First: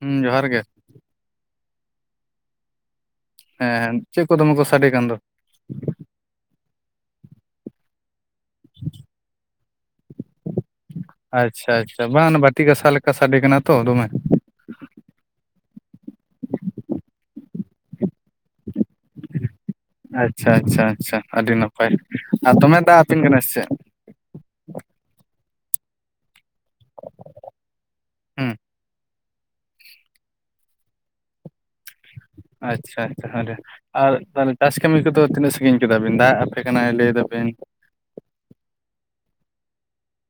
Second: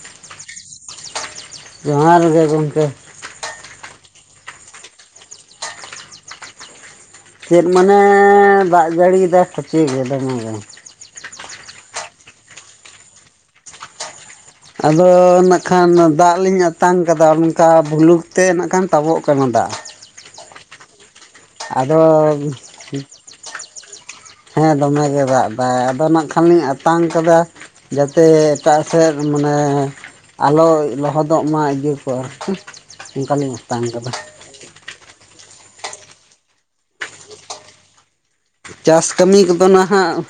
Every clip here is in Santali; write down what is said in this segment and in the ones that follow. ᱦᱩᱸ ᱡᱚᱦᱟᱨ ᱜᱮ ᱡᱚᱦᱟᱨ ᱜᱮ ᱜᱚᱢᱠᱮ ᱦᱮᱸ ᱦᱮᱸ ᱪᱮᱫ ᱠᱚ ᱫᱚᱢᱮ ᱠᱚ ᱥᱟᱸᱰᱮ ᱟᱠᱟᱱ ᱫᱚ᱾ ᱪᱮᱫ ᱢᱟᱱᱮ ᱫᱟᱜ ᱡᱟᱹᱲᱤᱭᱤᱫᱟ ᱠᱷᱟᱪᱮ ᱜᱮ ᱫᱚᱢᱮ ᱜᱮ᱾ ᱟᱪᱪᱷᱟ ᱟᱪᱪᱷᱟ ᱵᱟᱝ ᱵᱟᱹᱴᱤ ᱜᱟᱥᱟᱣ ᱞᱮᱠᱟ ᱥᱟᱰᱮ ᱠᱟᱱᱟ ᱛᱚ ᱫᱚᱢᱮ᱾ ᱟᱫᱚ ᱱᱟᱜ ᱠᱷᱟᱱ ᱫᱟᱜ ᱞᱤᱧ ᱟᱛᱟᱝ ᱠᱟᱫᱟ ᱚᱱᱠᱟ ᱵᱷᱩᱞᱩᱠ᱾ ᱛᱮ ᱱᱟᱜ ᱠᱷᱟᱱ ᱛᱟᱵᱚᱜ ᱠᱟᱱᱟ ᱫᱟᱜ᱾ ᱟᱪᱪᱷᱟ ᱟᱪᱪᱷᱟ ᱟᱪᱪᱷᱟ ᱟᱹᱰᱤ ᱱᱟᱯᱟᱭ, ᱟᱫᱚ ᱟᱨ ᱫᱚᱢᱮ ᱫᱟᱜ ᱟᱵᱤᱱ ᱠᱟᱱᱟᱭ ᱥᱮᱪᱮᱫ᱾ ᱦᱮᱸ ᱫᱚᱢᱮᱜᱭ ᱫᱟᱜ ᱮᱫᱟᱭ ᱟᱫᱚ ᱱᱟᱜ ᱠᱷᱟᱱᱞᱤᱧ ᱟᱛᱟᱝ ᱠᱟᱫᱟ᱾ ᱡᱟᱛᱮ ᱦᱩᱸ ᱮᱴᱟᱜ ᱥᱮᱫ ᱢᱟᱱᱮ ᱟᱞᱚ ᱞᱚᱦᱚᱫᱚᱜ ᱢᱟ ᱤᱭᱟᱹ᱾ ᱚ ᱟᱨ ᱟᱪᱪᱷᱟ ᱠᱤ ᱟᱪᱪᱷᱟ ᱚᱱᱠᱟ ᱞᱤᱧ ᱟᱹᱰᱤ ᱟᱛᱟᱝ ᱟᱨ ᱠᱟᱫᱟ᱾ ᱛᱟᱦᱚᱞᱮ ᱪᱟᱥ ᱠᱟᱹᱢᱤ ᱠᱚᱫᱚ ᱛᱤᱱᱟᱹᱜ ᱥᱟᱸᱹᱜᱤᱧ ᱠᱮᱫᱟᱵᱤᱱ, ᱫᱟᱜ ᱟᱯᱮ ᱠᱟᱱᱟᱭ ᱞᱟᱹᱭᱮᱫᱟᱵᱤᱱ᱾ ᱪᱟᱥ ᱠᱟᱹᱢᱤ ᱠᱚᱫᱚ ᱱᱟᱦᱟᱜ᱾